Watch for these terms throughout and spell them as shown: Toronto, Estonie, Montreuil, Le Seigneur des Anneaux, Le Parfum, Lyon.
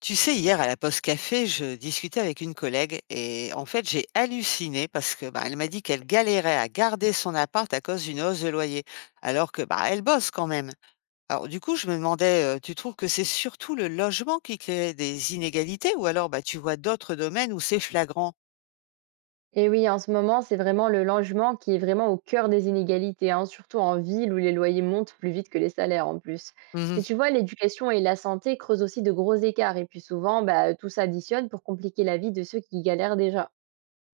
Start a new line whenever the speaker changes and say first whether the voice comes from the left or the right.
left: Tu sais, hier à la Poste Café, je discutais avec une collègue et en fait, j'ai halluciné parce que bah, elle m'a dit qu'elle galérait à garder son appart à cause d'une hausse de loyer, alors que bah elle bosse quand même. Alors du coup, je me demandais, tu trouves que c'est surtout le logement qui crée des inégalités ou alors bah tu vois d'autres domaines où c'est flagrant?
right: Et oui, en ce moment, c'est vraiment le logement qui est vraiment au cœur des inégalités, hein, surtout en ville où les loyers montent plus vite que les salaires en plus. Mais
left: Mhm.
right: tu vois, l'éducation et la santé creusent aussi de gros écarts et puis souvent, bah, tout s'additionne pour compliquer la vie de ceux qui galèrent déjà.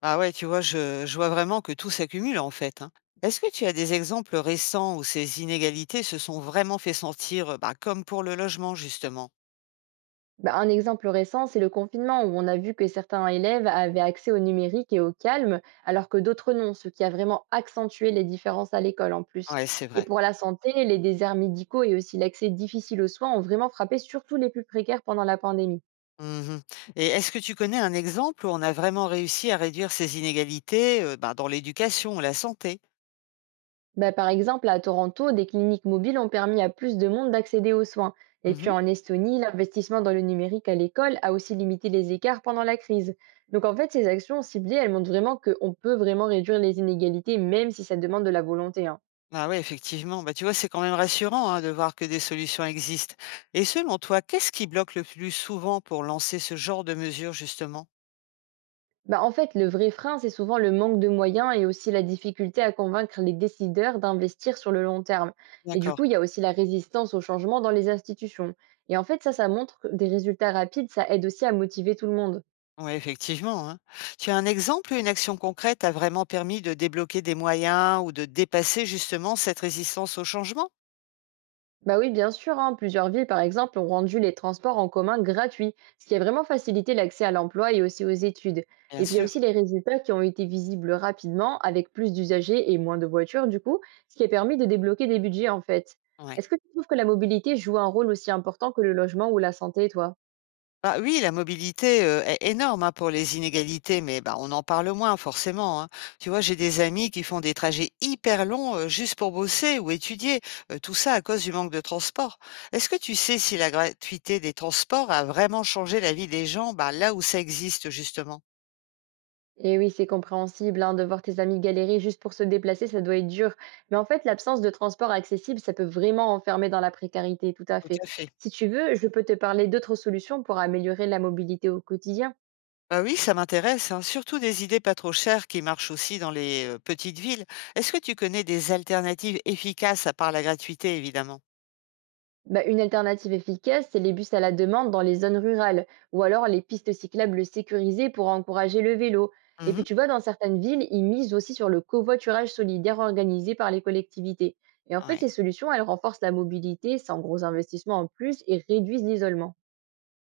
left: Ah ouais, tu vois, je vois vraiment que tout s'accumule en fait, hein. Est-ce que tu as des exemples récents où ces inégalités se sont vraiment fait sentir, bah, comme pour le logement justement?
right: Bah, un exemple récent, c'est le confinement où on a vu que certains élèves avaient accès au numérique et au calme, alors que d'autres non, ce qui a vraiment accentué les différences à l'école en plus.
left: Ouais, c'est
right: Et
left: vrai.
right: pour la santé, les déserts médicaux et aussi l'accès difficile aux soins ont vraiment frappé surtout les plus précaires pendant la pandémie.
left: Mmh. Et est-ce que tu connais un exemple où on a vraiment réussi à réduire ces inégalités, ben, dans l'éducation ou la santé?
right: Bah, par exemple, à Toronto, des cliniques mobiles ont permis à plus de monde d'accéder aux soins. Et puis
left: Mmh.
right: en Estonie, l'investissement dans le numérique à l'école a aussi limité les écarts pendant la crise. Donc en fait, ces actions ciblées, elles montrent vraiment qu'on peut vraiment réduire les inégalités, même si ça demande de la volonté, hein.
left: Ah oui, effectivement, bah, tu vois, c'est quand même rassurant, hein, de voir que des solutions existent et selon toi, qu'est-ce qui bloque le plus souvent pour lancer ce genre de mesures, justement?
right: Bah, en fait, le vrai frein, c'est souvent le manque de moyens et aussi la difficulté à convaincre les décideurs d'investir sur le long terme. Et du
left: D'accord,
right: coup, il y a aussi la résistance au changement dans les institutions. Et en fait, ça montre que des résultats rapides, ça aide aussi à motiver tout le monde.
left: ouais, effectivement, hein. Tu as un exemple où une action concrète a vraiment permis de débloquer des moyens ou de dépasser, justement, cette résistance au changement?
right: Bah oui, bien sûr, hein. Plusieurs villes, par exemple, ont rendu les transports en commun gratuits, ce qui a vraiment facilité l'accès à l'emploi et aussi aux études.
left: Bien
right: Et puis il y a
left: sûr,
right: aussi les résultats qui ont été visibles rapidement, avec plus d'usagers et moins de voitures, du coup, ce qui a permis de débloquer des budgets en fait.
left: ouais.
right: Est-ce que tu trouves que la mobilité joue un rôle aussi important que le logement ou la santé, toi?
left: Bah, oui, la mobilité, est énorme, hein, pour les inégalités, mais bah, on en parle moins forcément, hein. Tu vois, j'ai des amis qui font des trajets hyper longs, juste pour bosser ou étudier, tout ça à cause du manque de transport. Est-ce que tu sais si la gratuité des transports a vraiment changé la vie des gens, bah, là où ça existe justement?
right: Et oui, c'est compréhensible, hein, de voir tes amis galérer juste pour se déplacer, ça doit être dur. Mais en fait, l'absence de transport accessible, ça peut vraiment enfermer dans la précarité, tout à
left: Tout
right: fait.
left: à fait.
right: Si tu veux, je peux te parler d'autres solutions pour améliorer la mobilité au quotidien.
left: Bah, oui, ça m'intéresse, hein, surtout des idées pas trop chères qui marchent aussi dans les, petites villes. Est-ce que tu connais des alternatives efficaces à part la gratuité évidemment?
right: Bah, une alternative efficace, c'est les bus à la demande dans les zones rurales, ou alors les pistes cyclables sécurisées pour encourager le vélo. Et puis
left: Mmh.
right: tu vois, dans certaines villes, ils misent aussi sur le covoiturage solidaire organisé par les collectivités. Et en fait,
left: Ouais.
right: ces solutions, elles renforcent la mobilité sans gros investissements en plus et réduisent l'isolement.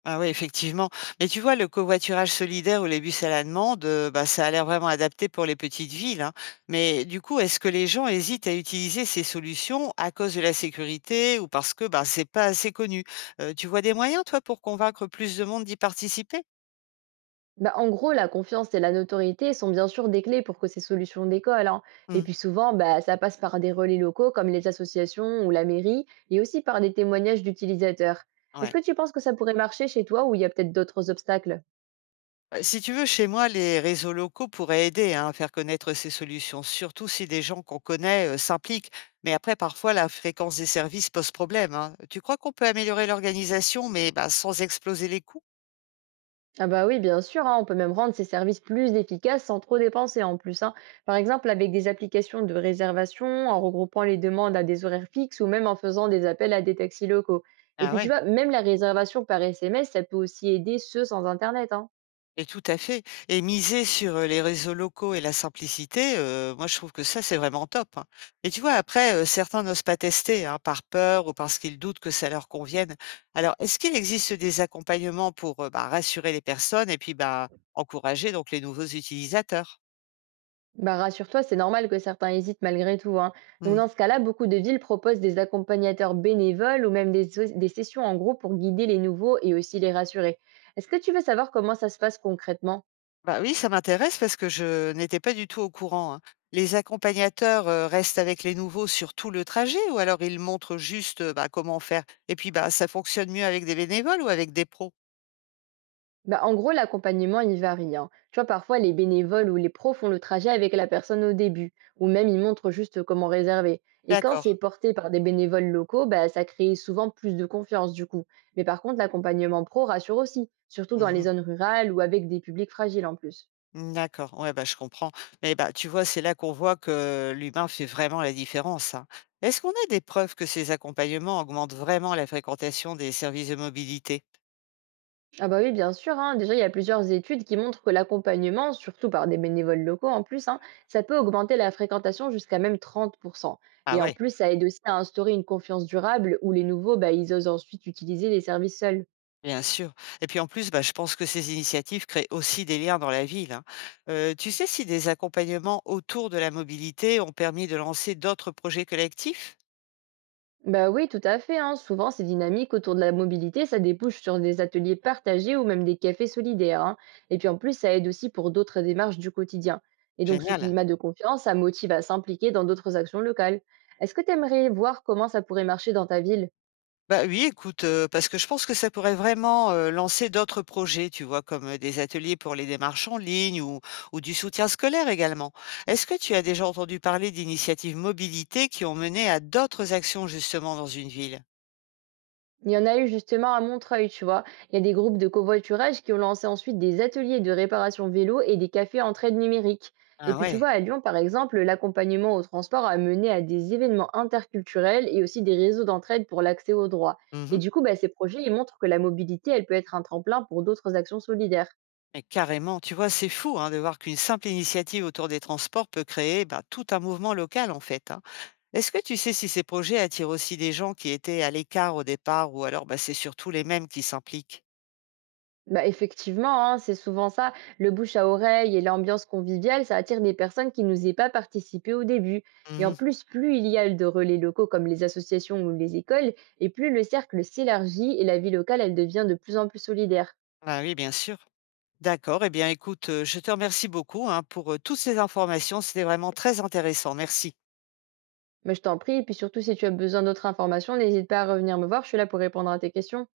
left: Ah oui, effectivement. Mais tu vois, le covoiturage solidaire ou les bus à la demande, bah, ça a l'air vraiment adapté pour les petites villes, hein. Mais du coup, est-ce que les gens hésitent à utiliser ces solutions à cause de la sécurité ou parce que bah, c'est pas assez connu? Tu vois des moyens, toi, pour convaincre plus de monde d'y participer?
right: Bah, en gros, la confiance et la notoriété sont bien sûr des clés pour que ces solutions décollent, hein. Et
left: Hmm,
right: puis souvent, bah, ça passe par des relais locaux comme les associations ou la mairie, et aussi par des témoignages d'utilisateurs. Est-ce
left: ouais.
right: que tu penses que ça pourrait marcher chez toi ou il y a peut-être d'autres obstacles?
left: Bah, si tu veux, chez moi, les réseaux locaux pourraient aider hein, à faire connaître ces solutions, surtout si des gens qu'on connaît s'impliquent. Mais après, parfois, la fréquence des services pose problème, hein. Tu crois qu'on peut améliorer l'organisation, mais bah, sans exploser les coûts?
right: Ah bah oui, bien sûr, hein, on peut même rendre ces services plus efficaces sans trop dépenser en plus, hein. Par exemple, avec des applications de réservation, en regroupant les demandes à des horaires fixes ou même en faisant des appels à des taxis locaux. Et
left: Ah
right: puis tu
left: oui.
right: vois, même la réservation par SMS, ça peut aussi aider ceux sans Internet, hein.
left: Et tout à fait et miser sur, les réseaux locaux et la simplicité, moi je trouve que ça, c'est vraiment top, hein, et tu vois, après, certains n'osent pas tester, hein, par peur ou parce qu'ils doutent que ça leur convienne. Alors, est-ce qu'il existe des accompagnements pour, bah, rassurer les personnes et puis, bah, encourager donc les nouveaux utilisateurs?
right: Bah, rassure-toi, c'est normal que certains hésitent malgré tout, hein. Donc
left: Mmh.
right: dans ce cas-là, beaucoup de villes proposent des accompagnateurs bénévoles ou même des, des sessions en groupe pour guider les nouveaux et aussi les rassurer. Est-ce que tu veux savoir comment ça se passe concrètement?
left: Bah, oui, ça m'intéresse parce que je n'étais pas du tout au courant, hein. Les accompagnateurs, restent avec les nouveaux sur tout le trajet ou alors ils montrent juste, bah, comment faire? Et puis, bah, ça fonctionne mieux avec des bénévoles ou avec des pros?
right: Bah, en gros, l'accompagnement, il varie, hein. Tu vois, parfois, les bénévoles ou les pros font le trajet avec la personne au début, ou même ils montrent juste comment réserver. Et quand
left: D'accord.
right: c'est porté par des bénévoles locaux, bah, ça crée souvent plus de confiance du coup. Mais par contre, l'accompagnement pro rassure aussi, surtout dans les
left: Mmh.
right: zones rurales ou avec des publics fragiles en plus.
left: D'accord, ouais, bah, je comprends. Mais bah, tu vois, c'est là qu'on voit que l'humain fait vraiment la différence, hein. Est-ce qu'on a des preuves que ces accompagnements augmentent vraiment la fréquentation des services de mobilité?
right: Ah bah oui, bien sûr, hein. Déjà, il y a plusieurs études qui montrent que l'accompagnement, surtout par des bénévoles locaux en plus, hein, ça peut augmenter la fréquentation jusqu'à même 30%.
left: Ah
right: Et en
left: ouais,
right: plus, ça aide aussi à instaurer une confiance durable où les nouveaux, bah, ils osent ensuite utiliser les services seuls.
left: bien sûr. Et puis en plus, bah, je pense que ces initiatives créent aussi des liens dans la ville, hein. Tu sais si des accompagnements autour de la mobilité ont permis de lancer d'autres projets collectifs?
right: Bah oui, tout à fait, hein. Souvent, ces dynamiques autour de la mobilité, ça débouche sur des ateliers partagés ou même des cafés solidaires, hein. Et puis en plus, ça aide aussi pour d'autres démarches du quotidien. Et donc, ce
left: Génial.
right: climat de confiance, ça motive à s'impliquer dans d'autres actions locales. Est-ce que tu aimerais voir comment ça pourrait marcher dans ta ville?
left: Bah oui, écoute, parce que je pense que ça pourrait vraiment, lancer d'autres projets, tu vois? Comme, des ateliers pour les démarches en ligne ou du soutien scolaire également. Est-ce que tu as déjà entendu parler d'initiatives mobilité qui ont mené à d'autres actions justement dans une ville?
right: Il y en a eu justement à Montreuil, tu vois. Il y a des groupes de covoiturage qui ont lancé ensuite des ateliers de réparation vélo et des cafés entraide numérique. Et
left: Ah
right: puis tu
left: ouais.
right: vois, à Lyon, par exemple, l'accompagnement au transport a mené à des événements interculturels et aussi des réseaux d'entraide pour l'accès aux droits. Et
left: Mmh.
right: du coup, bah, ces projets, ils montrent que la mobilité, elle peut être un tremplin pour d'autres actions solidaires.
left: Mais carrément, tu vois? C'est fou, hein, de voir qu'une simple initiative autour des transports peut créer, bah, tout un mouvement local en fait, hein. Est-ce que tu sais si ces projets attirent aussi des gens qui étaient à l'écart au départ ou alors, bah, c'est surtout les mêmes qui s'impliquent?
right: Bah, effectivement, hein, c'est souvent ça. Le bouche à oreille et l'ambiance conviviale, ça attire des personnes qui n'osaient pas participer au début. Et
left: Mmh
right: en
left: mh.
right: plus, plus il y a de relais locaux comme les associations ou les écoles, et plus le cercle s'élargit et la vie locale, elle devient de plus en plus solidaire.
left: Bah oui, bien sûr. D'accord, eh bien écoute, je te remercie beaucoup, hein, pour, toutes ces informations. C'était vraiment très intéressant. Merci.
right: Mais je t'en prie, et puis surtout si tu as besoin d'autres informations, n'hésite pas à revenir me voir, je suis là pour répondre à tes questions.